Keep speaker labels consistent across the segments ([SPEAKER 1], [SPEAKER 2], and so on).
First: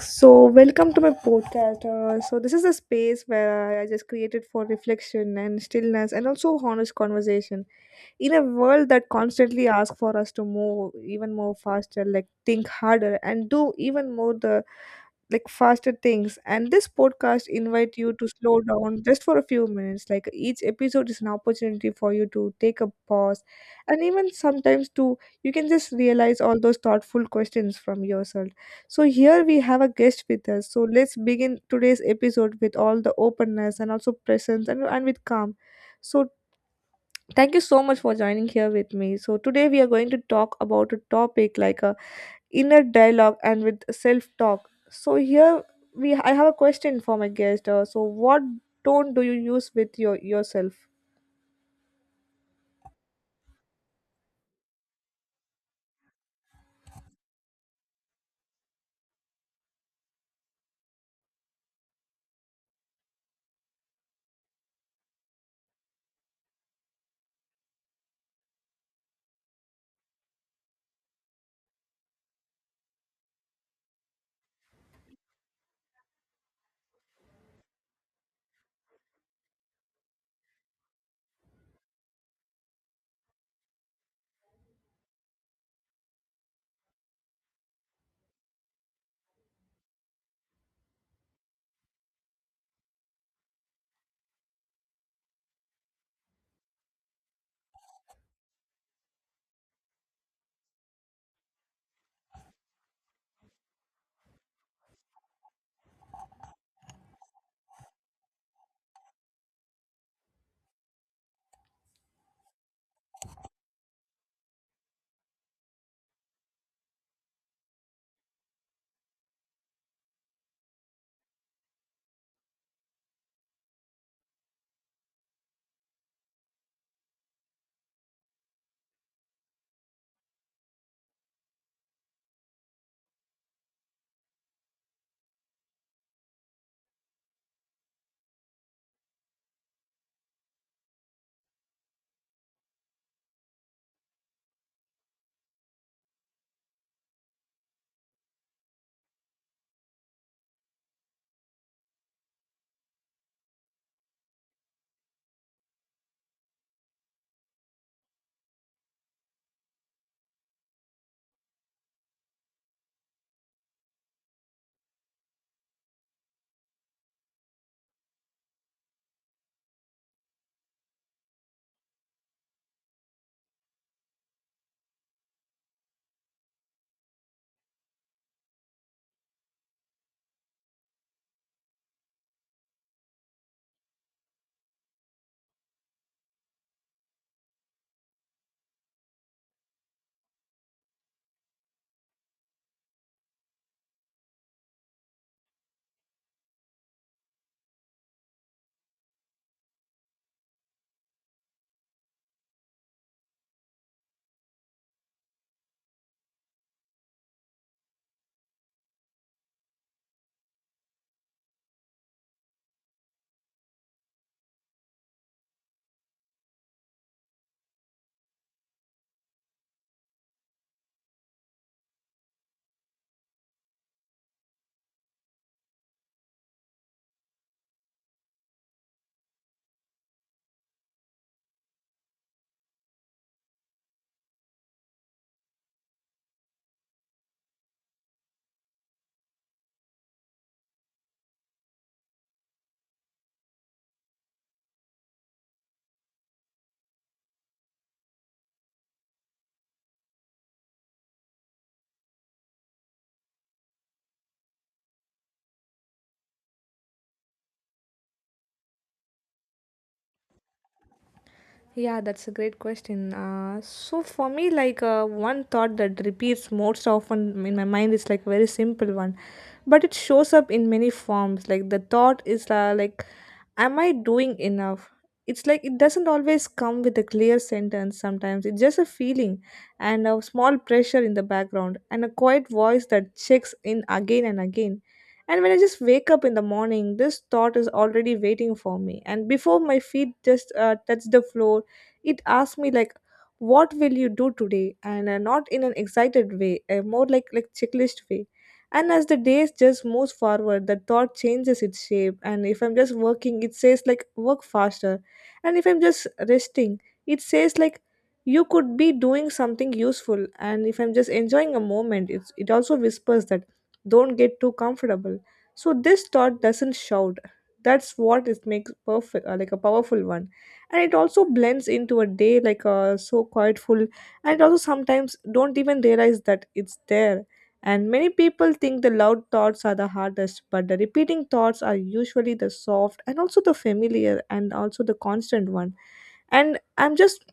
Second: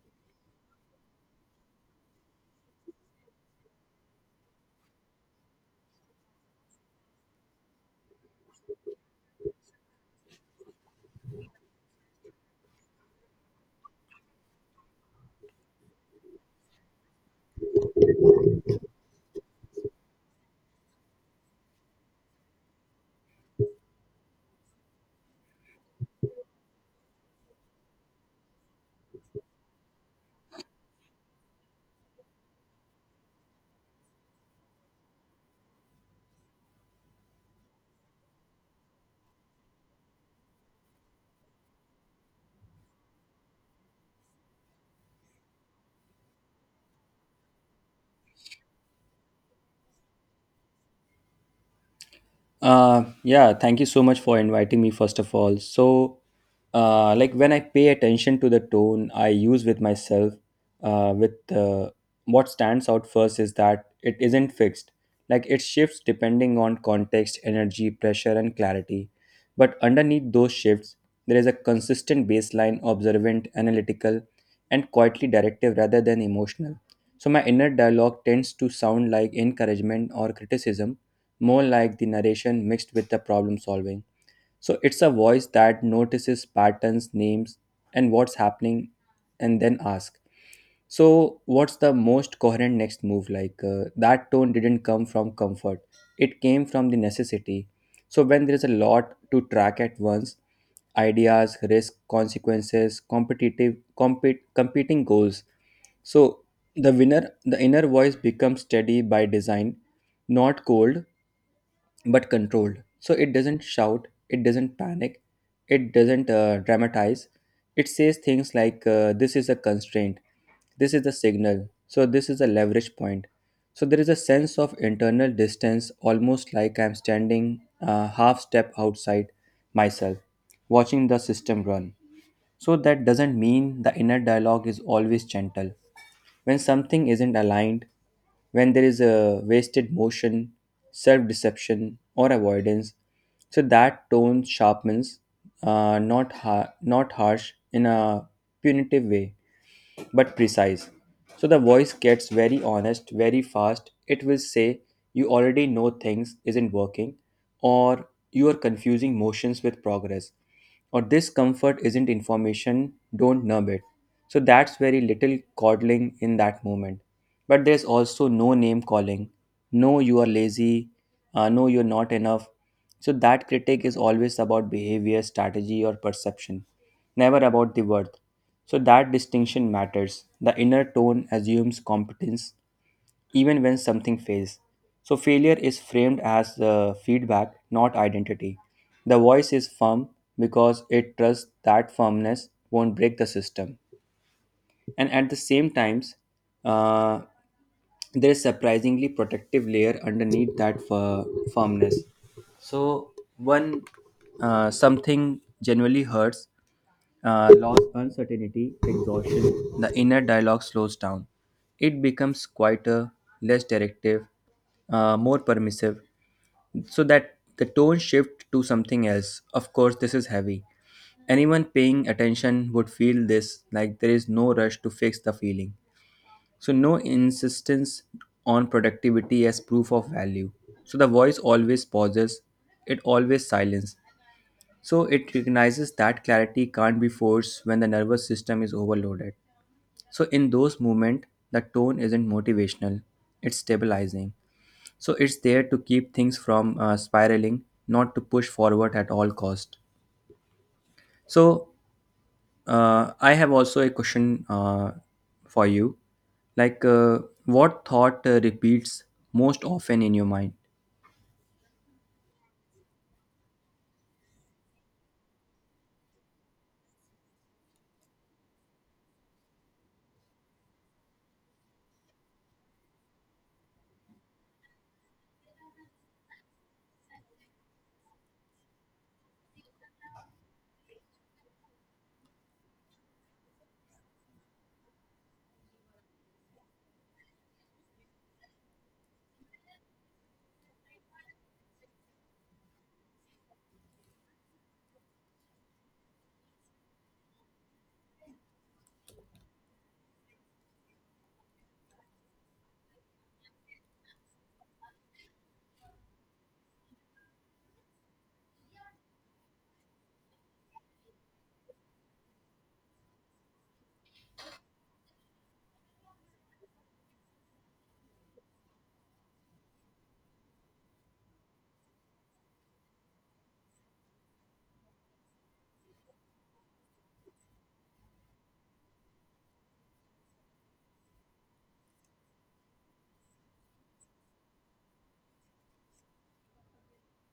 [SPEAKER 1] So, welcome to my podcast. This is a space where I just created for reflection and stillness and also honest conversation in a world that constantly asks for us to move even more faster, like think harder and do even more the like faster things. And this podcast invite you to slow down just for a few minutes. Like each episode is an opportunity for you to take a pause and even sometimes to, you can just realize all those thoughtful questions from yourself. So here we have a guest with us, so let's begin today's episode with all the openness and also presence and with calm. So thank you so much for joining here with me. So today we are going to talk about a topic like a inner dialogue and with self-talk. So here we I have a question for my guest. So what tone do you use with yourself?
[SPEAKER 2] Yeah, Thank you so much for inviting me, first of all. So, like when I pay attention to the tone I use with myself, with what stands out first is that it isn't fixed. Like it shifts depending on context, energy, pressure, and clarity. But underneath those shifts, there is a consistent baseline, observant, analytical, and quietly directive rather than emotional. So, my inner dialogue tends to sound like encouragement or criticism, more like the narration mixed with the problem solving. So it's a voice that notices patterns, names, and what's happening, and then asks. So, what's the most coherent next move like? That tone didn't come from comfort, it came from the necessity. So, when there is a lot to track at once, ideas, risk, consequences, competing goals. So, the inner voice becomes steady by design, not cold, but controlled. So it doesn't shout, it doesn't panic, it doesn't dramatize. It says things like, this is a constraint, this is the signal, so this is a leverage point. So there is a sense of internal distance, almost like I'm standing a half step outside myself, watching the system run. So that doesn't mean the inner dialogue is always gentle. When something isn't aligned, when there is a wasted motion, self deception, or avoidance, so that tone sharpens, not harsh in a punitive way but precise. So the voice gets very honest very fast. It will say, you already know things isn't working, or you are confusing motions with progress, or this comfort isn't information, don't numb it. So that's very little coddling in that moment. But there's also no name calling, no, you are lazy, no, you're not enough. So that critique is always about behavior, strategy, or perception, never about the worth. So that distinction matters. The inner tone assumes competence even when something fails. So failure is framed as feedback, not identity. The voice is firm because it trusts that firmness won't break the system. And at the same times, uh there is surprisingly protective layer underneath that firmness, so when something genuinely hurts, loss, uncertainty, exhaustion, the inner dialogue slows down, it becomes quieter, less directive, more permissive. So that the tone shift to something else, of course this is heavy, anyone paying attention would feel this, like there is no rush to fix the feeling, so no insistence on productivity as proof of value. So the voice always pauses, it always silences. So it recognizes that clarity can't be forced when the nervous system is overloaded. So in those moments, the tone isn't motivational, it's stabilizing. So it's there to keep things from spiraling, not to push forward at all cost. So I have also a question for you. Like, what thought repeats most often in your mind?
[SPEAKER 1] Yeah, that's a great question. So for me, like one thought that repeats most often in my mind is like very simple one, but it shows up in many forms. Like the thought is like am I doing enough? It's like it doesn't always come with a clear sentence sometimes. It's just a feeling and a small pressure in the background and a quiet voice that checks in again and again. And when I just wake up in the morning, this thought is already waiting for me. And before my feet just touch the floor, it asks me like, "What will you do today?" And not in an excited way, more like checklist way. And as the days just moves forward, the thought changes its shape. And if I'm just working, it says like work faster. And if I'm just resting, it says like you could be doing something useful. And if I'm just enjoying a moment, it also whispers that don't get too comfortable. So this thought doesn't shout. That's what it makes perfect, like a powerful one. And it also blends into a day like a so quietful, and also sometimes don't even realize that it's there. And many people think the loud thoughts are the hardest, but the repeating thoughts are usually the soft and also the familiar and also the constant one. And I'm just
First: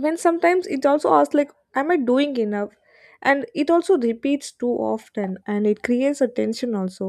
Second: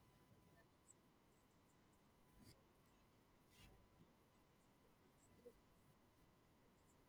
[SPEAKER 1] When sometimes it also asks like am I doing enough, and it also repeats too often and it creates a tension also,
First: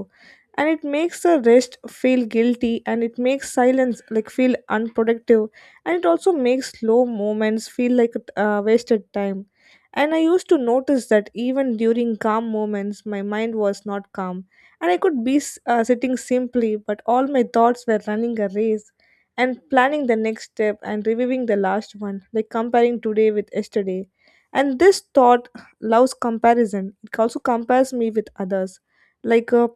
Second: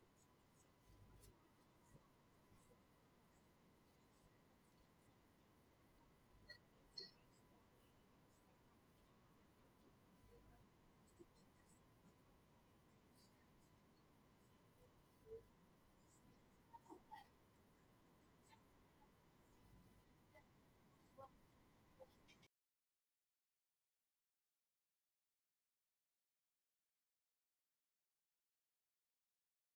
[SPEAKER 1] and it makes the rest feel guilty, and it makes silence like feel unproductive, and it also makes slow moments feel like wasted time. And I used to notice that even during calm moments my mind was not calm, and I could be sitting simply, but all my thoughts were running a race and planning the next step and reviewing the last one, like comparing today with yesterday. And this thought loves comparison. It also compares me with others. Like uh,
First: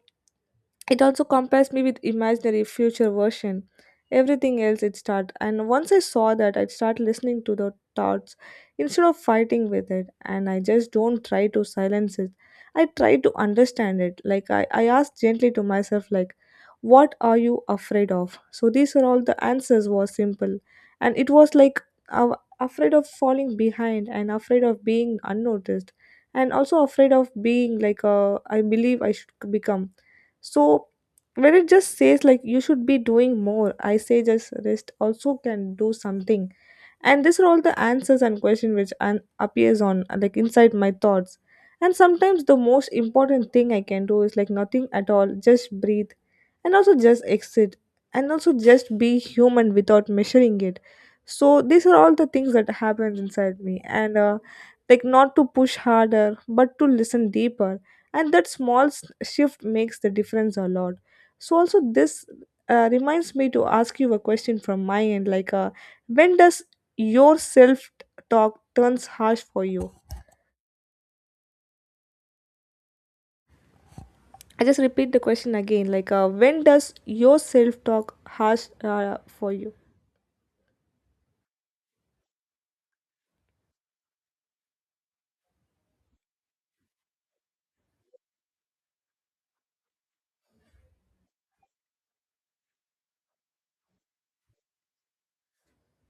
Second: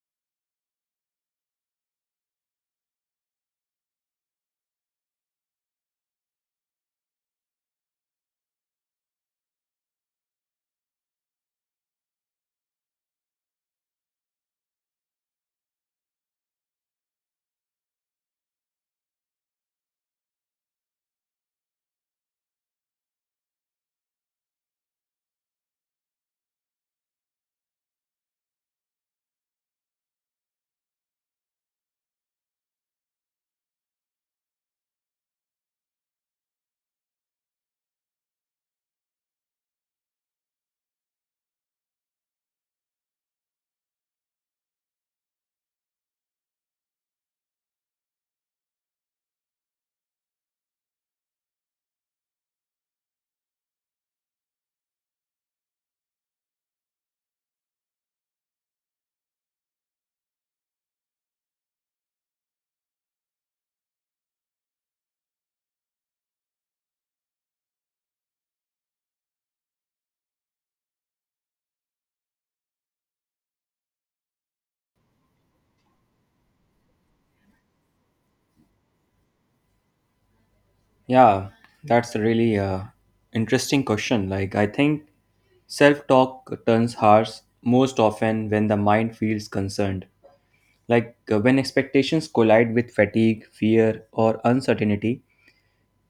[SPEAKER 1] it also compares me with imaginary future version. Everything else it start. And once I saw that I'd start listening to the thoughts instead of fighting with it, and I just don't try to silence it. I try to understand it. Like I ask gently to myself like what are you afraid of? So these are all the answers were simple. And it was like uh, afraid of falling behind and afraid of being unnoticed and also afraid of being like I believe I should become. So when it just says like you should be doing more, I say just rest also can do something. And these are all the answers and questions which appears on like inside my thoughts. And sometimes the most important thing I can do is like nothing at all, just breathe and also just exit and also just be human without measuring it. So these are all the things that happens inside me. And like not to push harder but to listen deeper, and that small shift makes the difference a lot. So also this reminds me to ask you a question from my end like when does your self talk turns harsh for you? I just repeat the question again like when does your self talk harsh for you?
[SPEAKER 2] Yeah, that's a really interesting question. Like, I think self talk turns harsh most often when the mind feels concerned. Like, when expectations collide with fatigue, fear, or uncertainty,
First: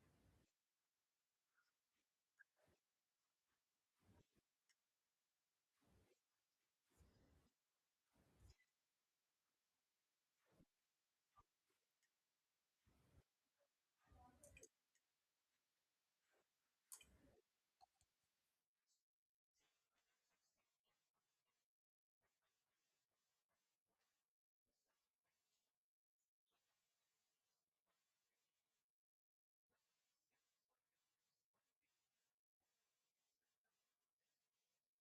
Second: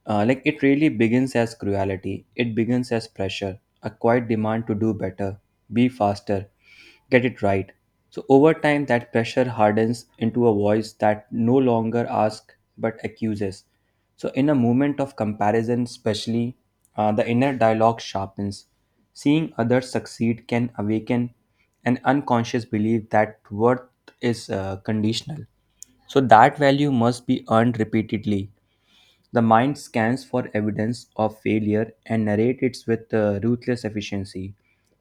[SPEAKER 2] Like it really begins as cruelty. It begins as pressure, a quiet demand to do better, be faster, get it right. So over time, that pressure hardens into a voice that no longer asks but accuses. So in a moment of comparison, especially, the inner dialogue sharpens. Seeing others succeed can awaken an unconscious belief that worth is conditional. So that value must be earned repeatedly, the mind scans for evidence of failure and narrates it with ruthless efficiency.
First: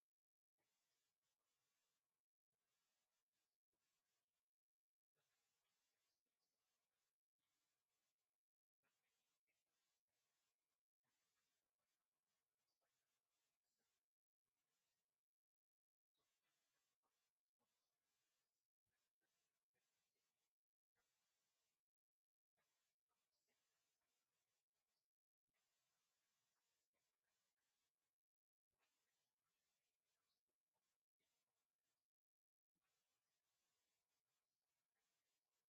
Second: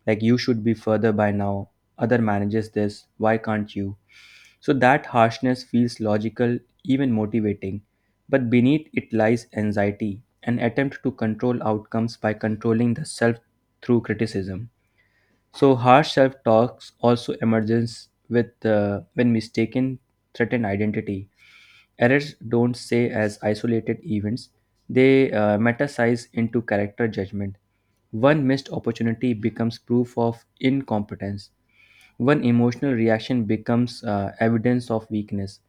[SPEAKER 2] Like, you should be further by now. Other manages this. Why can't you? So, that harshness feels logical, even motivating. But beneath it lies anxiety, an attempt to control outcomes by controlling the self through criticism. So, harsh self talks also emerges with, when mistaken, threatened identity. Errors don't stay as isolated events, they metasize into character judgment. One missed opportunity becomes proof of incompetence, one emotional reaction becomes evidence of weakness.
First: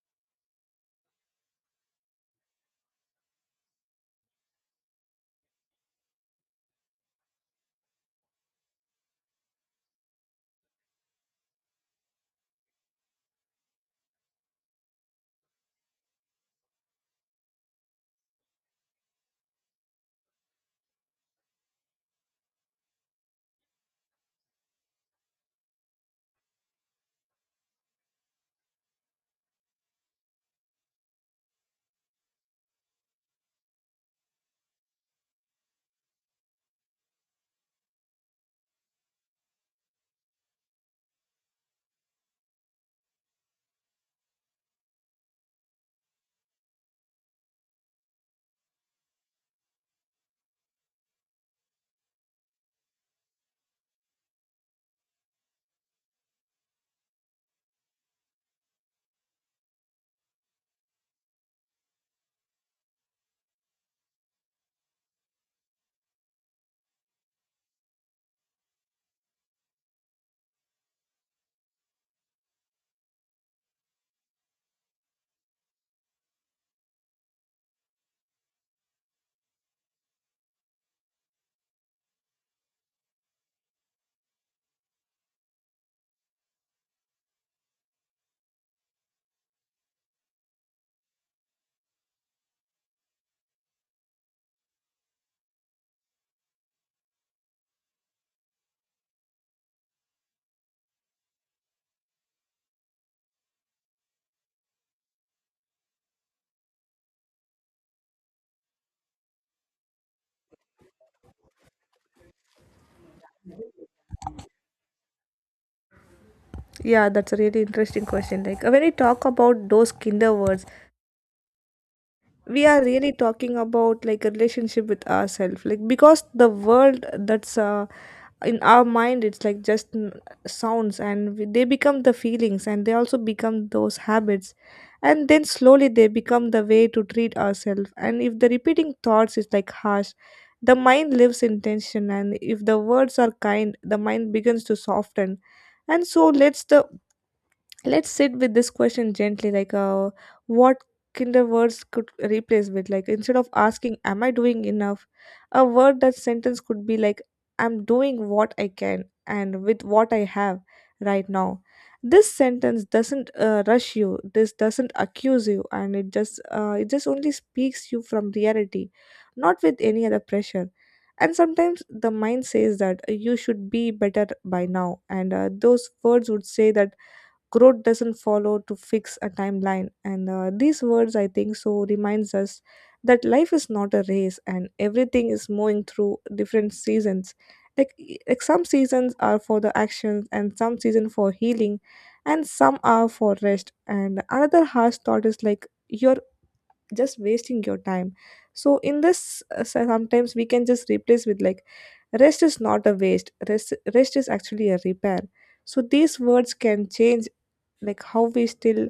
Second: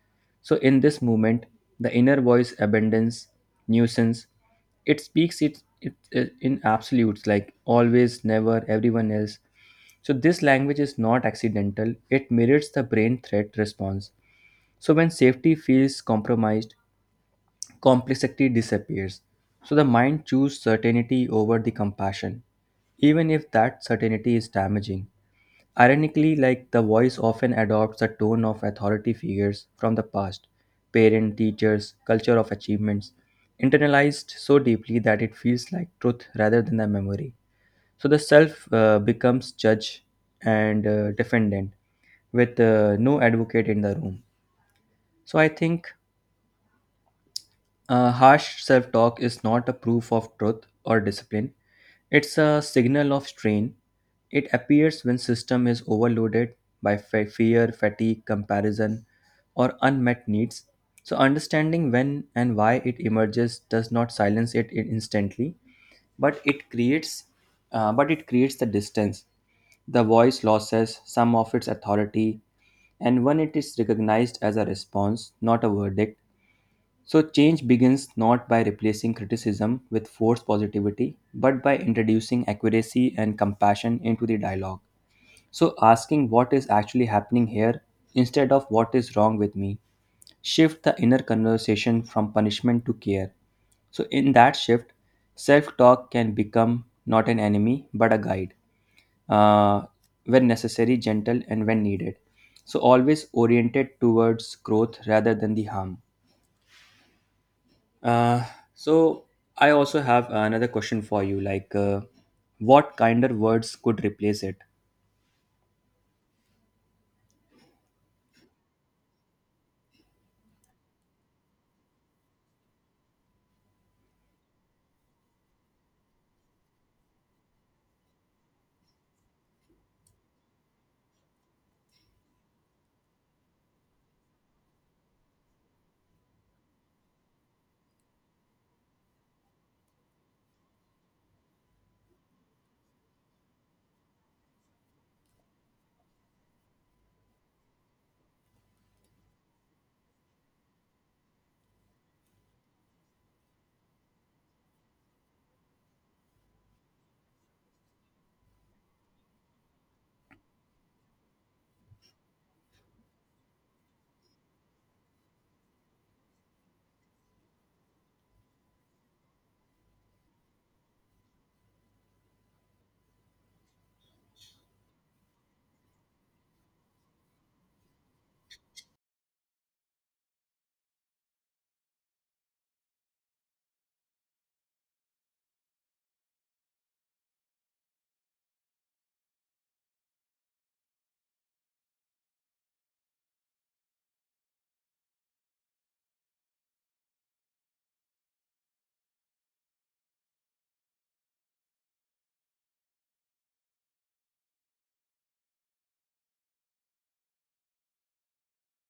[SPEAKER 2] So, in this movement, the inner voice abandons nuisance. It speaks it in absolutes like always, never, everyone else. So, this language is not accidental, it mirrors the brain threat response. So, when safety feels compromised, complexity disappears. So the mind chooses certainty over the compassion, even if that certainty is damaging. Ironically, like the voice often adopts the tone of authority figures from the past, parent, teachers, culture of achievements, internalized so deeply that it feels like truth rather than a memory. So the self becomes judge and defendant with no advocate in the room. So I think harsh self talk is not a proof of truth or discipline, it's a signal of strain. It appears when system is overloaded by fear, fatigue, comparison, or unmet needs. So understanding when and why it emerges does not silence it instantly, but it creates the distance. The voice loses some of its authority, and when it is recognized as a response, not a verdict, so, change begins not by replacing criticism with forced positivity, but by introducing accuracy and compassion into the dialogue. So, asking what is actually happening here instead of what is wrong with me, shift the inner conversation from punishment to care. So, in that shift, self talk can become not an enemy but a guide, uh, when necessary, gentle, and when needed. So, always oriented towards growth rather than the harm. Uh, so I also have another question for you. Like, what kinder words could replace it?
[SPEAKER 1] Yeah, that's a really interesting question. Like when we talk about those kinder words, we are really talking about like a relationship with ourselves. Like because the world that's in our mind it's like just sounds, and they become the feelings and they also become those habits, and then slowly they become the way to treat ourselves. And if the repeating thoughts is like harsh, the mind lives in tension, and if the words are kind the mind begins to soften. And so lets the let's sit with this question gently like what kinder words could replace with. Like instead of asking am I doing enough, a word that sentence could be like I'm doing what I can and with what I have right now. This sentence doesn't rush you, this doesn't accuse you, and it just only speaks you from reality, not with any other pressure. And sometimes the mind says that you should be better by now, and those words would say that growth doesn't follow to fix a timeline. And these words I think so reminds us that life is not a race and everything is moving through different seasons. Like, e, like some seasons are for the actions and some season for healing and some are for rest. And another harsh thought is like you're just wasting your time. So in this so sometimes we can just replace with like rest is not a waste, rest is actually a repair. So these words can change like how we still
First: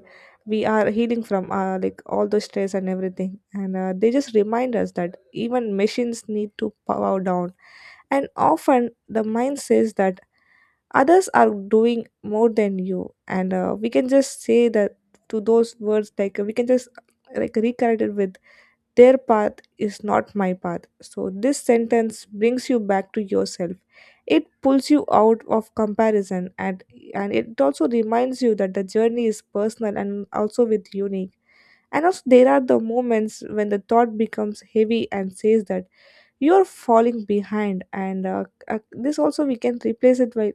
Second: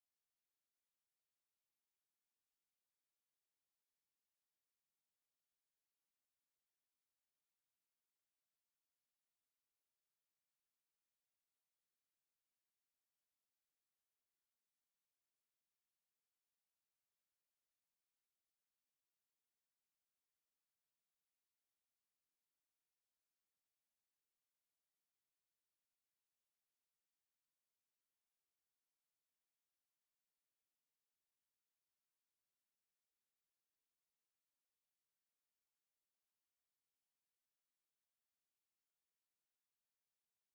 [SPEAKER 1] we are healing from like all the stress and everything. And they just remind us that even machines need to power down. And often the mind says that others are doing more than you, and we can just say that to those words. Like we can just like reconnect it with their path is not my path. So, this sentence brings you back to yourself. It pulls you out of comparison, and it also reminds you that the journey is personal and also with unique. And also, there are the moments when the thought becomes heavy and says that you're falling behind. And this also we can replace it by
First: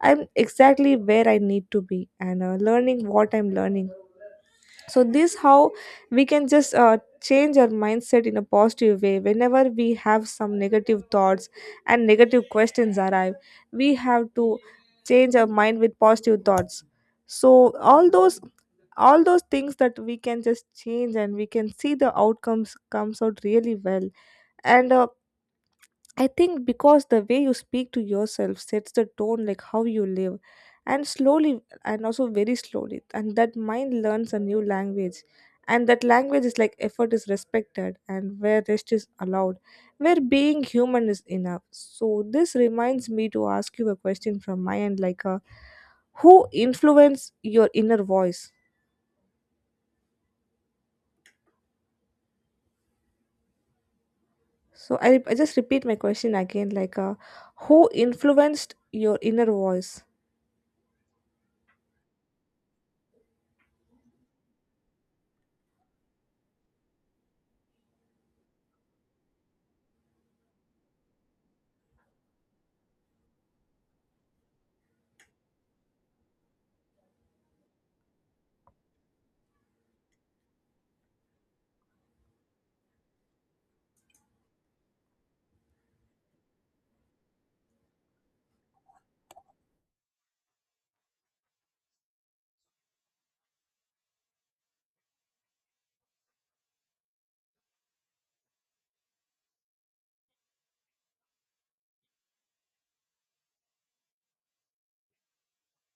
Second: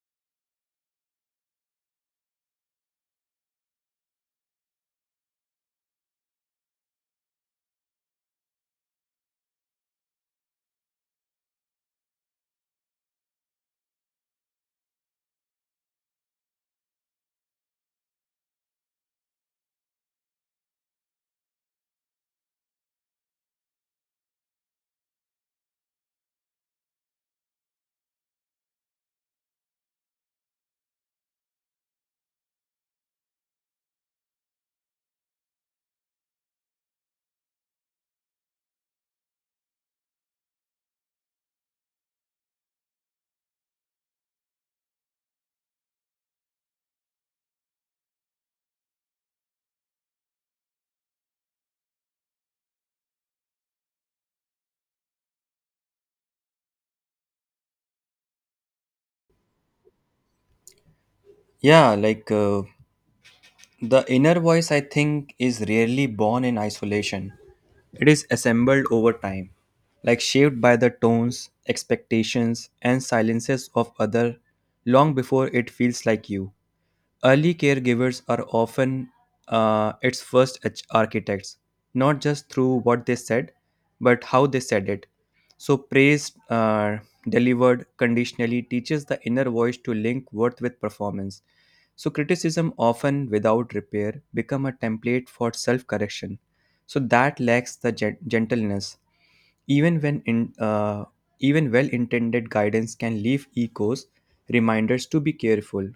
[SPEAKER 1] I'm exactly where I need to be and learning what I'm learning. So this how we can just change our mindset in a positive way. Whenever we have some negative thoughts and negative questions arrive, we have to change our mind with positive thoughts. So all those things that we can just change, and we can see the outcomes comes out really well. And I think because the way you speak to yourself sets the tone like how you live, and slowly and also very slowly, and that mind learns a new language. And that language is like effort is respected and where rest is allowed, where being human is enough. So this reminds me to ask you a question from my end like who influence your inner voice? So I just repeat my question again like who influenced your inner voice?
[SPEAKER 2] Yeah, like the inner voice, I think, is rarely born in isolation. It is assembled over time, like shaped by the tones, expectations, and silences of other long before it feels like you. Early caregivers are often its first architects, not just through what they said, but how they said it. So, praise delivered conditionally teaches the inner voice to link worth with performance. So, criticism, often without repair, become a template for self correction. So, that lacks the gentleness even even well intended guidance can leave echoes, reminders to be careful,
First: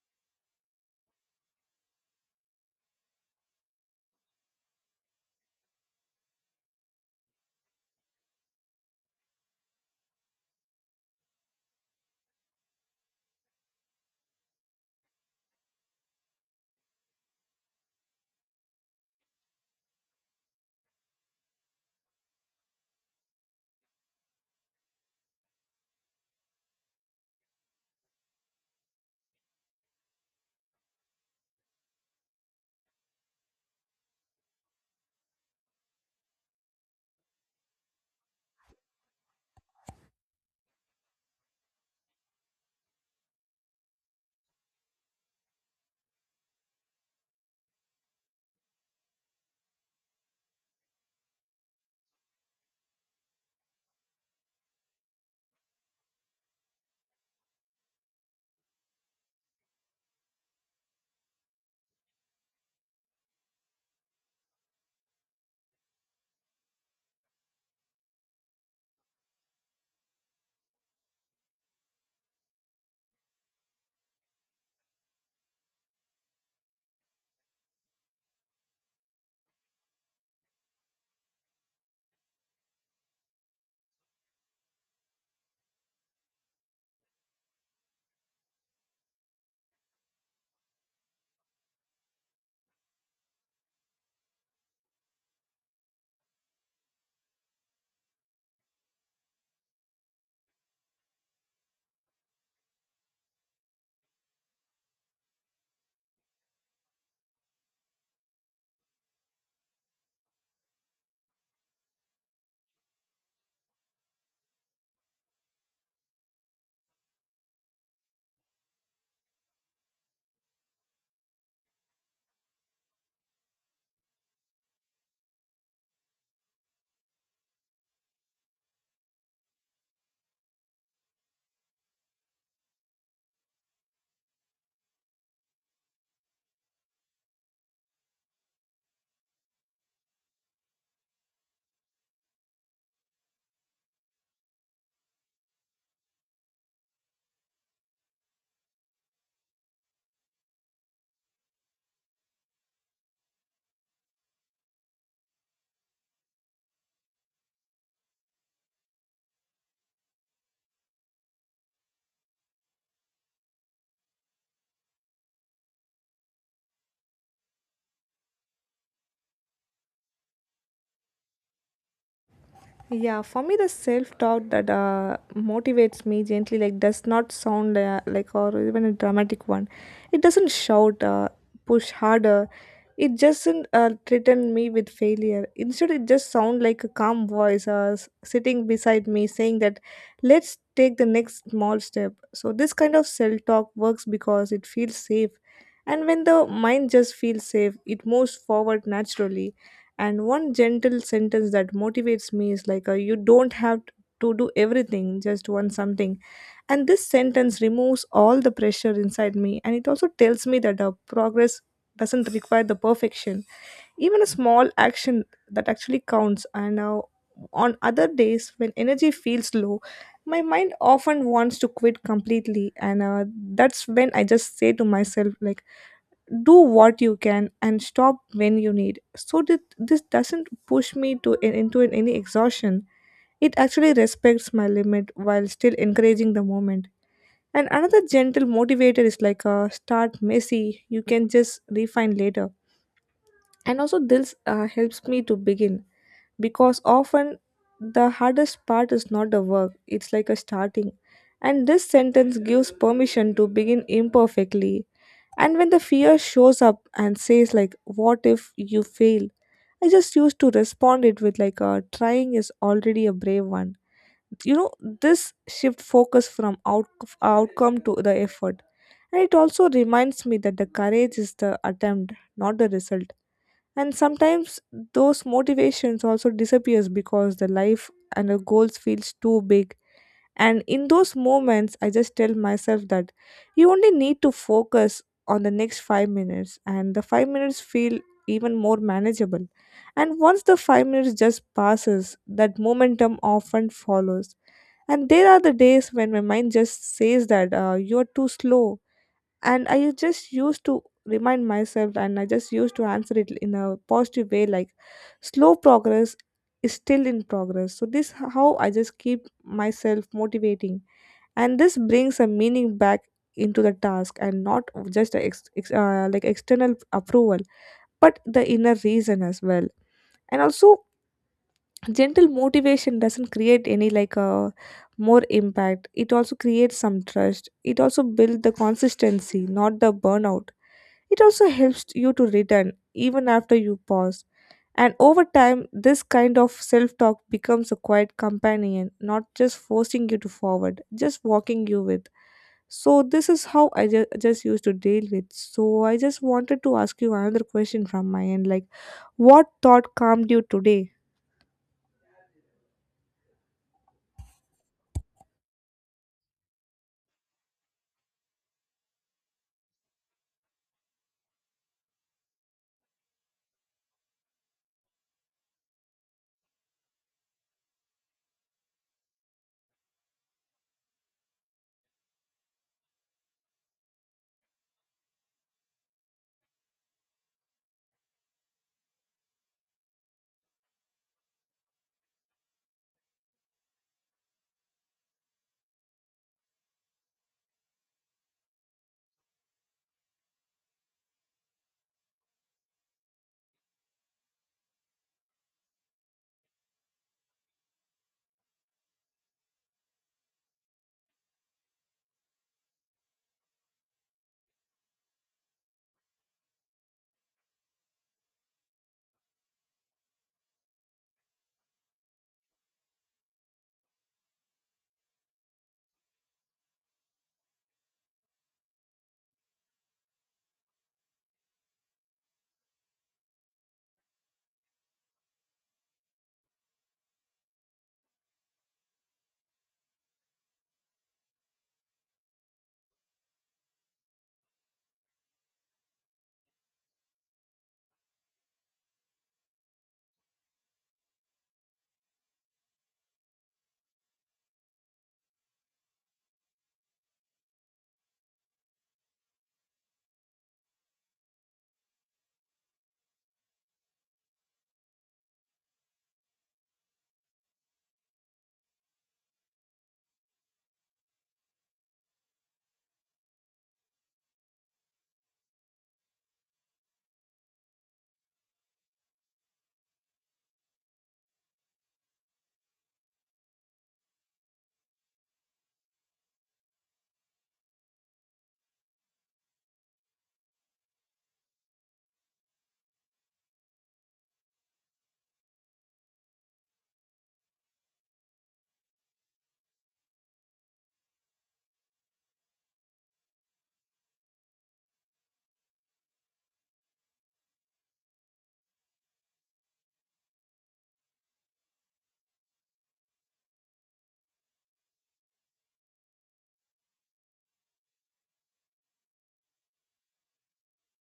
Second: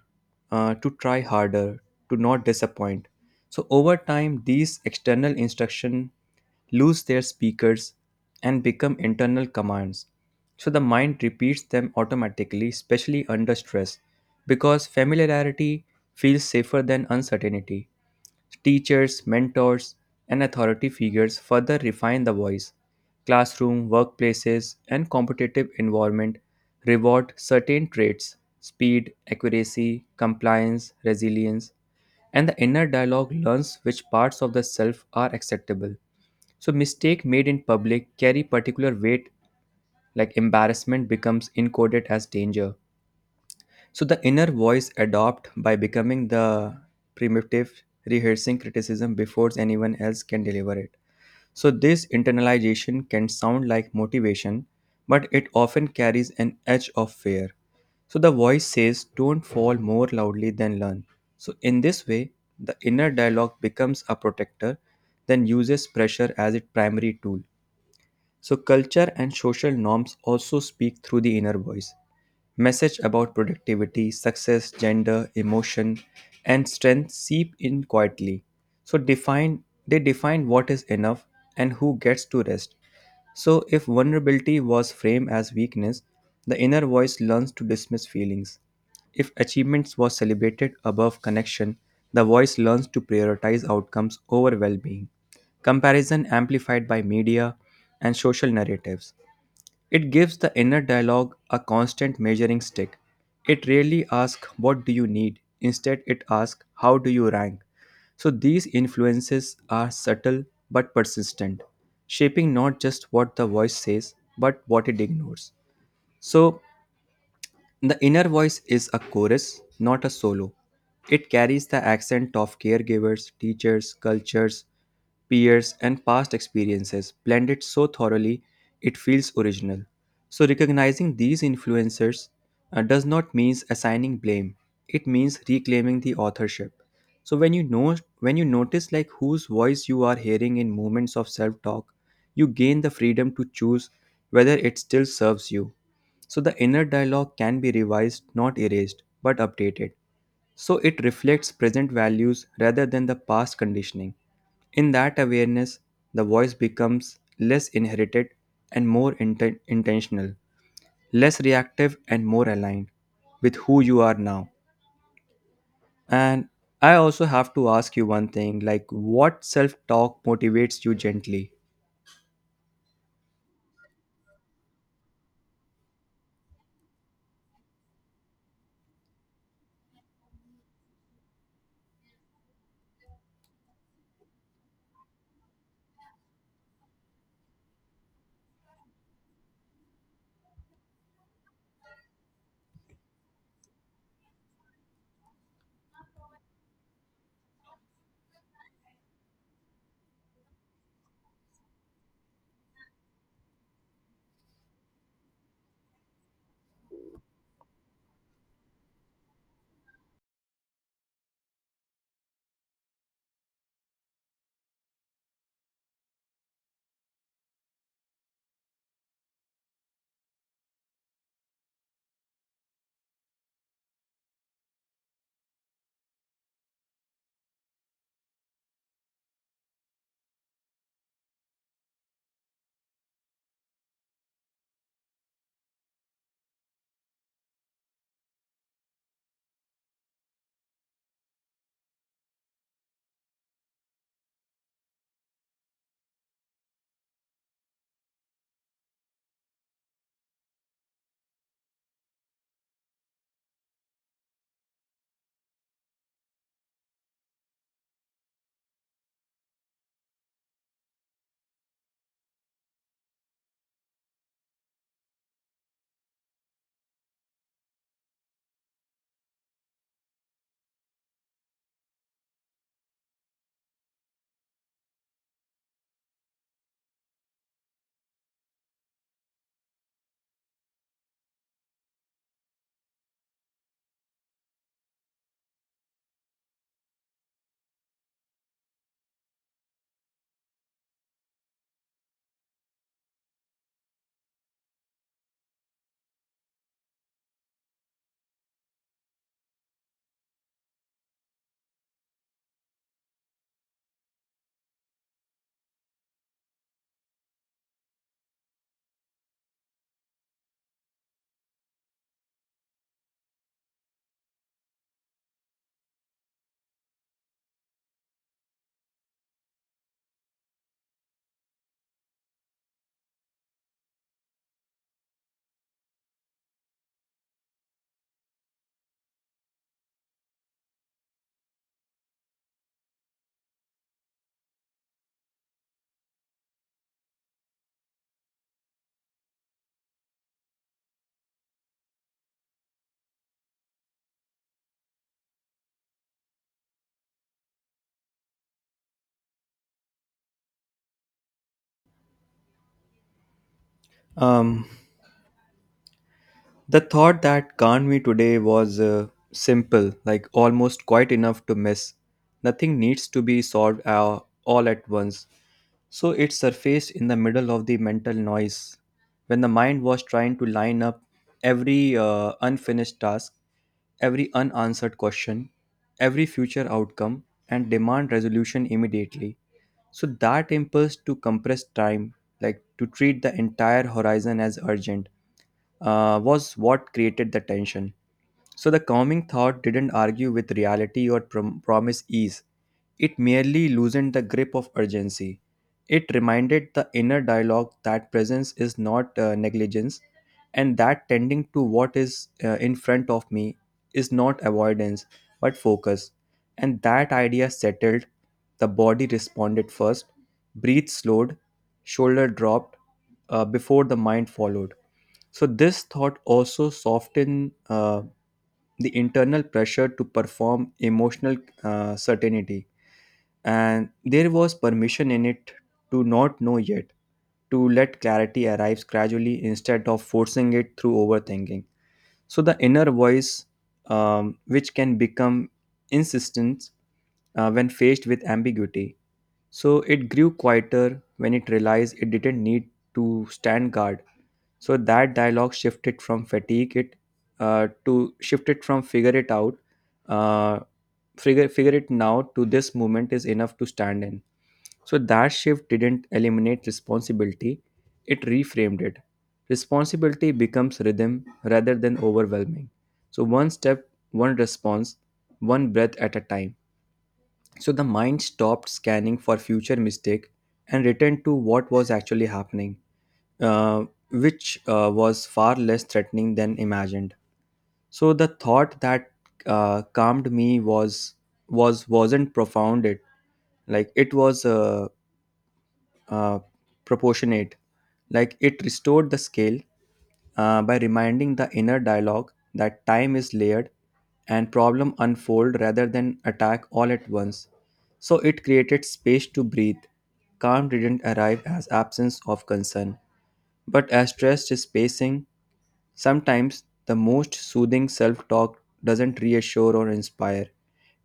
[SPEAKER 2] to try harder, to not disappoint. So, over time, these external instruction lose their speakers and become internal commands. So, the mind repeats them automatically, especially under stress, because familiarity feels safer than uncertainty. Teachers, mentors, and authority figures further refine the voice. Classroom, workplaces, and competitive environment reward certain traits speed, accuracy, compliance, resilience, and the inner dialogue learns which parts of the self are acceptable. So, mistake made in public carry particular weight, like embarrassment becomes encoded as danger. So the inner voice adopt by becoming the primitive, rehearsing criticism before anyone else can deliver it. So this internalization can sound like motivation, but it often carries an edge of fear. So the voice says, don't fall more loudly than learn. So in this way, the inner dialogue becomes a protector, then uses pressure as its primary tool. So, culture and social norms also speak through the inner voice. Message about productivity, success, gender, emotion, and strength seep in quietly. So, define they define what is enough and who gets to rest. So, if vulnerability was framed as weakness, the inner voice learns to dismiss feelings. If achievements was celebrated above connection, the voice learns to prioritize outcomes over well being. Comparison amplified by media and social narratives. It gives the inner dialogue a constant measuring stick. It rarely asks, what do you need? Instead, it asks, how do you rank? So these influences are subtle but persistent, shaping not just what the voice says, but what it ignores. So the inner voice is a chorus, not a solo. It carries the accent of caregivers, teachers, cultures, peers, and past experiences blended so thoroughly it feels original. So, recognizing these influencers does not mean assigning blame, it means reclaiming the authorship. So, when you notice like whose voice you are hearing in moments of self talk, you gain the freedom to choose whether it still serves you, so the inner dialogue can be revised, not erased, but updated. So it reflects present values rather than the past conditioning. In that awareness, the voice becomes less inherited and more intentional, less reactive and more aligned with who you are now. And I also have to ask you one thing like, what self talk motivates you gently?
[SPEAKER 1] Yeah, for me, the self doubt that motivates me gently, like, does not sound like or even a dramatic one. It doesn't shout, push harder. It doesn't threaten me with failure. Instead, it just sounds like a calm voice sitting beside me saying that, let's take the next small step. So, this kind of self talk works because it feels safe. And when the mind just feels safe, it moves forward naturally, and one gentle sentence that motivates me is like you don't have to do everything, just one something. And this sentence removes all the pressure inside me, and it also tells me that progress doesn't require the perfection, even a small action that actually counts. And on other days when energy feels low, my mind often wants to quit completely, and that's when I just say to myself, like, do what you can and stop when you need, so that this doesn't push me to into an- any exhaustion. It actually respects my limit while still encouraging the moment. And another gentle motivator is like, a start messy, you can just refine later. And also this helps me to begin, because often the hardest part is not the work, it's like a starting. And this sentence gives permission to begin imperfectly. And when the fear shows up and says, like, what if you fail, I just used to respond it with, like, a trying is already a brave one, you know. This shift focus from outcome to the effort, and it also reminds me that the courage is the attempt, not the result. And sometimes those motivations also disappears, because the life and the goals feels too big. And in those moments I just tell myself that you only need to focus on the next 5 minutes, and the 5 minutes feel even more manageable. And once the 5 minutes just passes, that momentum often follows. And there are the days when my mind just says that you're too slow, and I just used to remind myself, and I just used to answer it in a positive way, like slow progress is still in progress. So this how I just keep myself motivating, and this brings a meaning back into the task, and not just a like external approval, but the inner reason as well. And also, gentle motivation doesn't create any, like, a more impact, it also creates some trust, it also builds the consistency, not the burnout. It also helps you to return even after you pause. And over time, this kind of self talk becomes a quiet companion, not just forcing you to forward, just walking you with. So, this is how I just used to deal with. So, I just wanted to ask you another question from my end, like, what thought calmed you today?
[SPEAKER 2] Um, The thought that calmed me today was simple, like almost quite enough to miss. Nothing needs to be solved all at once. So it surfaced in the middle of the mental noise. When the mind was trying to line up every unfinished task, every unanswered question, every future outcome, and demand resolution immediately. So that impulse to compress time, like to treat the entire horizon as urgent, was what created the tension. So the calming thought didn't argue with reality or promise ease. It merely loosened the grip of urgency. It reminded the inner dialogue that presence is not negligence and that tending to what is in front of me is not avoidance but focus. And that idea settled, the body responded first, breath slowed, shoulder dropped before the mind followed. So this thought also softened the internal pressure to perform emotional certainty, and there was permission in it to not know yet, to let clarity arrive gradually instead of forcing it through overthinking. So the inner voice, which can become insistent when faced with ambiguity, so it grew quieter when it realized it didn't need to stand guard. So that dialogue shifted from fatigue it to shifted from figure it out, uh, figure it now to this moment is enough to stand in. So that shift didn't eliminate responsibility; it reframed it. Responsibility becomes rhythm rather than overwhelming. So one step, one response, one breath at a time. So the mind stopped scanning for future mistake and returned to what was actually happening, uh, which was far less threatening than imagined. So the thought that calmed me was wasn't profound. It was uh, proportionate. Like it restored the scale by reminding the inner dialogue that time is layered and problem unfold rather than attack all at once. So it created space to breathe. Calm didn't arrive as absence of concern, but as stressed spacing. Sometimes the most soothing self talk doesn't reassure or inspire.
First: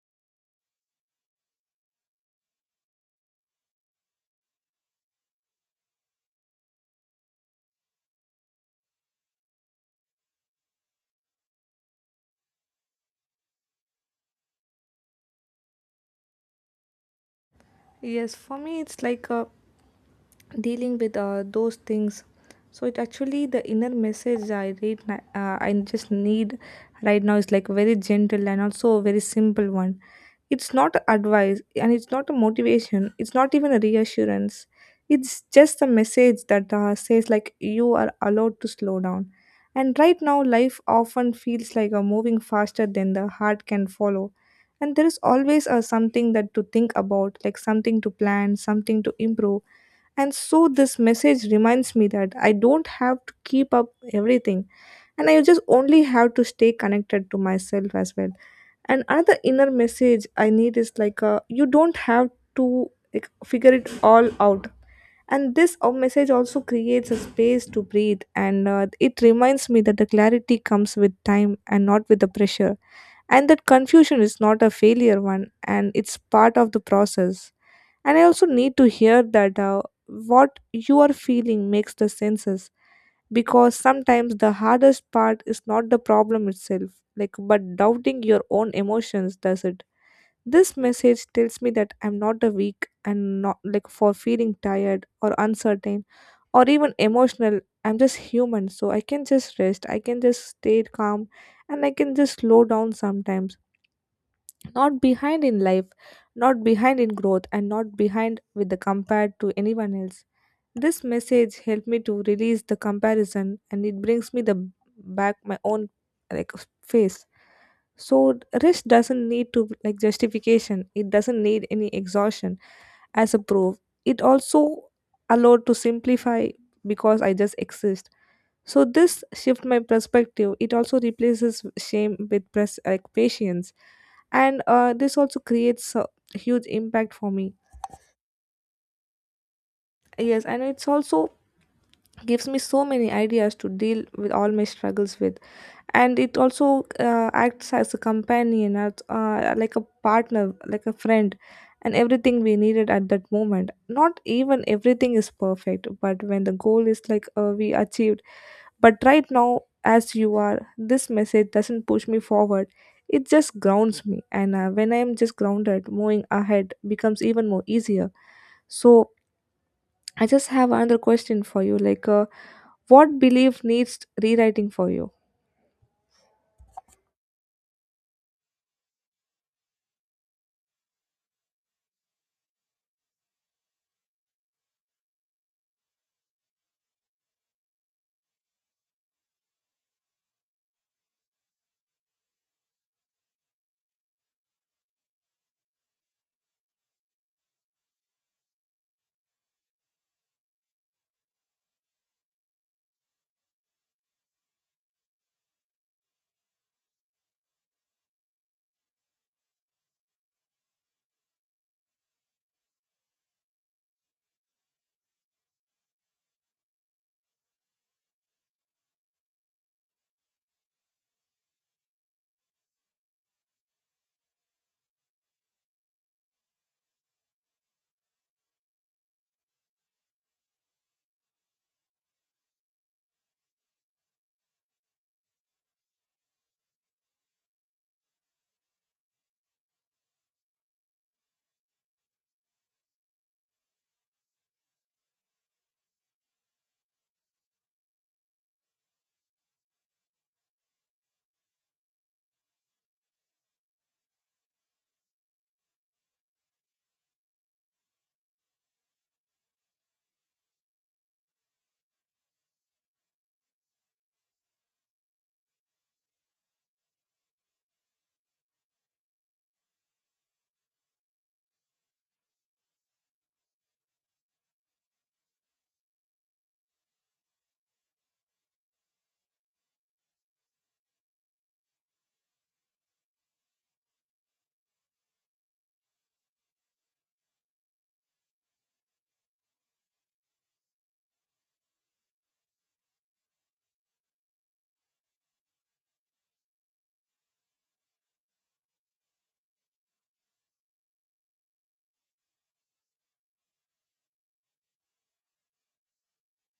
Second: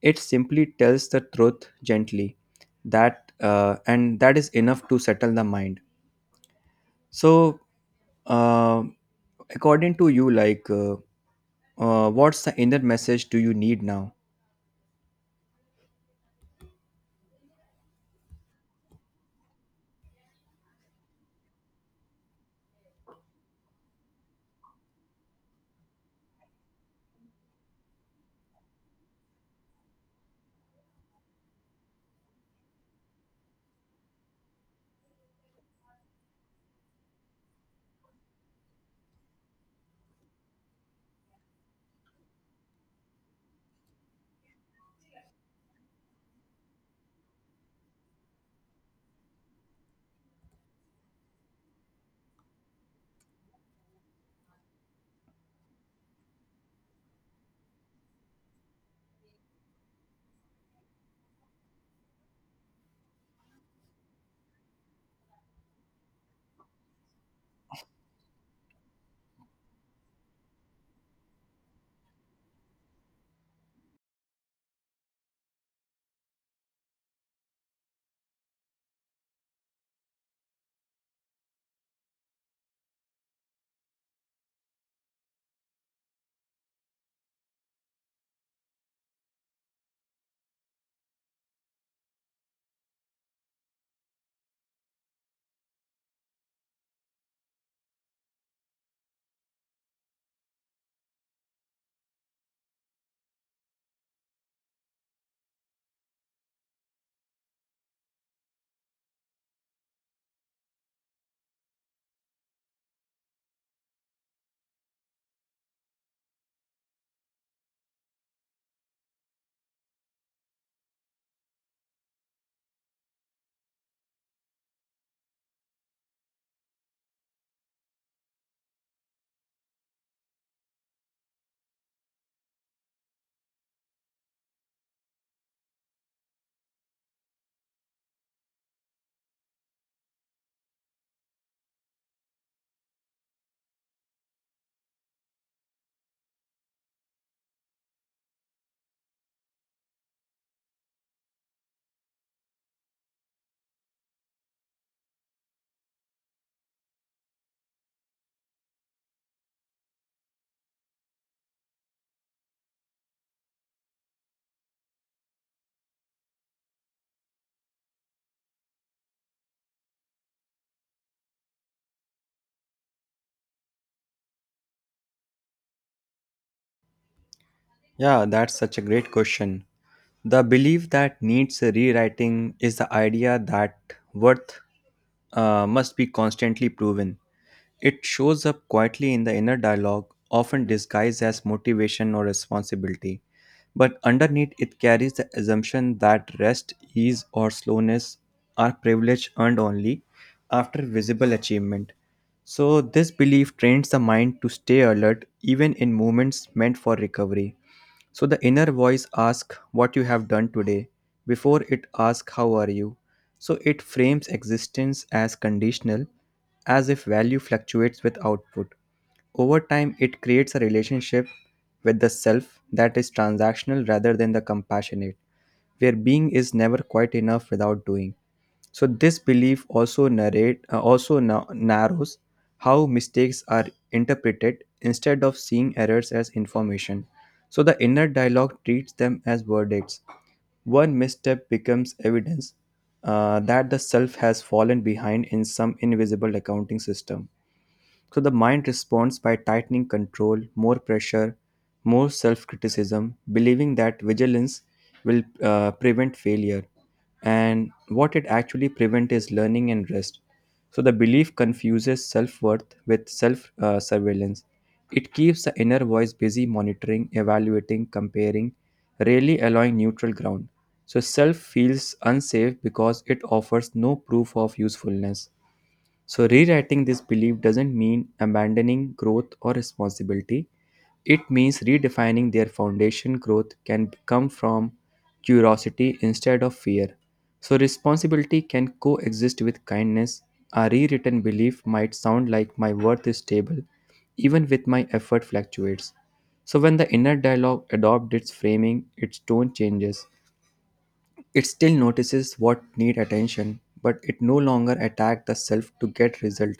[SPEAKER 2] It simply tells the truth gently, that and that is enough to settle the mind. So, uh, according to you, like, what's the inner message do you need now?
[SPEAKER 1] Yes, for me, it's like a dealing with those things. So it actually the inner message I just need right now is like very gentle and also a very simple one. It's not advice, and it's not a motivation, it's not even a reassurance. It's just a message that says, like, you are allowed to slow down. And right now life often feels like a moving faster than the heart can follow, and there is always something that to think about, like something to plan, something to improve. And so this message reminds me that I don't have to keep up everything, and I just only have to stay connected to myself as well. And another inner message I need is like you don't have to, like, figure it all out. And this message also creates a space to breathe, and it reminds me that the clarity comes with time and not with the pressure. And that confusion is not a failure one, and it's part of the process. And I also need to hear that what you are feeling makes the senses, because sometimes the hardest part is not the problem itself, like, but doubting your own emotions does it. This message tells me that I'm not a weak, and not like for feeling tired or uncertain or even emotional. I'm just human, so I can just rest, I can just stay calm, and I can just slow down sometimes. Not behind in life, not behind in growth, and not behind with the compared to anyone else. This message helped me to release the comparison, and it brings me the back my own, like, face. So rest doesn't need to, like, justification. It doesn't need any exhaustion as a proof. It also allowed to simplify because I just exist. So this shift my perspective. It also replaces shame with like patience, and this also creates a huge impact for me. Yes, and it's also gives me so many ideas to deal with all my struggles with. And it also acts as a companion, as like a partner, like a friend, and everything we needed at that moment. Not even everything is perfect, but when the goal is like we achieved. But right now, as you are, this message doesn't push me forward. It just grounds me. And when I am just grounded, moving ahead becomes even more easier. So I just have another question for you. Like, what belief needs rewriting for you?
[SPEAKER 2] Yeah, that's such a great question. The belief that needs rewriting is the idea that worth must be constantly proven. It shows up quietly in the inner dialogue, often disguised as motivation or responsibility. But underneath, it carries the assumption that rest, ease, or slowness are privilege earned only after visible achievement. So, this belief trains the mind to stay alert even in moments meant for recovery. So the inner voice asks what you have done today before it asks how are you. So it frames existence as conditional, as if value fluctuates with output. Over time, it creates a relationship with the self that is transactional rather than the compassionate, where being is never quite enough without doing. So this belief also narrate, also narrows how mistakes are interpreted. Instead of seeing errors as information, so the inner dialogue treats them as verdicts. One misstep becomes evidence that the self has fallen behind in some invisible accounting system. So the mind responds by tightening control, more pressure, more self criticism, believing that vigilance will prevent failure. And what it actually prevents is learning and rest. So the belief confuses self worth with self surveillance. It keeps the inner voice busy monitoring, evaluating, comparing, rarely allowing neutral ground. So self feels unsafe because it offers no proof of usefulness. So, rewriting this belief doesn't mean abandoning growth or responsibility. It means redefining their foundation. Growth can come from curiosity instead of fear. So, responsibility can coexist with kindness. A rewritten belief might sound like my worth is stable, even with my effort fluctuates. So, when the inner dialogue adopts its framing, its tone changes. It still notices what need attention, but it no longer attacks the self to get result.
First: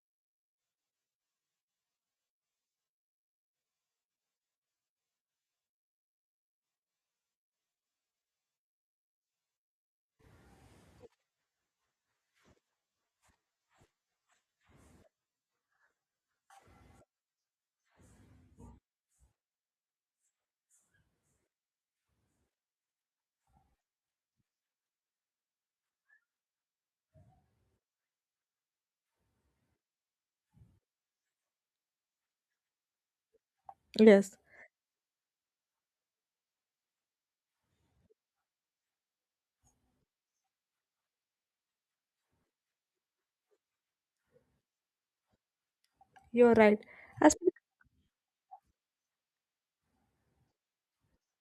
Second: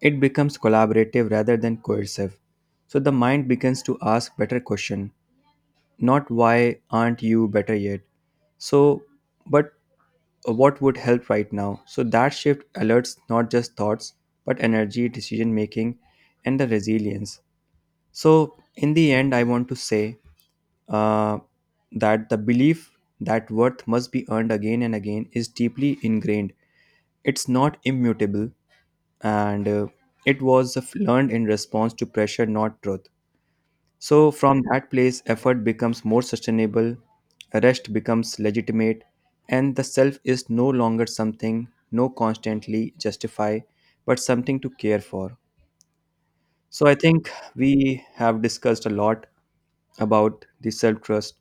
[SPEAKER 2] It becomes collaborative rather than coercive. So the mind begins to ask better questions, not why aren't you better yet? So, but what would help right now? So that shift alerts not just thoughts, but energy, decision making, and the resilience. So, in the end, I want to say uh, that the belief that worth must be earned again and again is deeply ingrained. It's not immutable, and it was learned in response to pressure, not truth. So,
[SPEAKER 1] Yes,
[SPEAKER 2] from that place, effort becomes more sustainable, rest becomes legitimate, and the self is no longer something no constantly justify, but something to care for.
[SPEAKER 1] you're right.
[SPEAKER 2] So, I think
[SPEAKER 1] As
[SPEAKER 2] we have discussed a lot about the self trust,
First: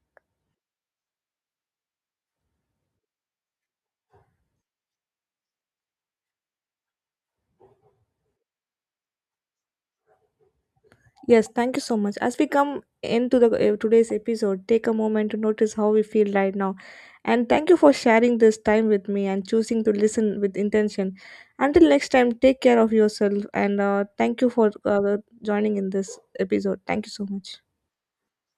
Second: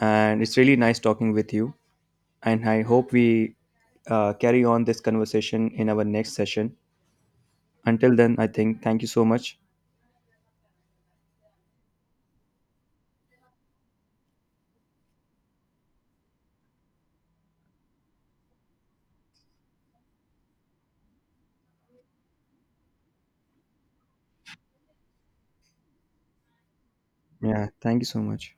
[SPEAKER 2] and it's really nice talking with you. And I hope we carry on this conversation in our next session. Until then, I think thank you so much.
[SPEAKER 1] yes, thank you so much. As we come into the today's episode, take a moment to notice how we feel right now. And thank you for sharing this time with me and choosing to listen with intention. Until next time, take care of yourself, and thank you for joining in this episode. Thank you so much.
[SPEAKER 2] Yeah, thank you so much.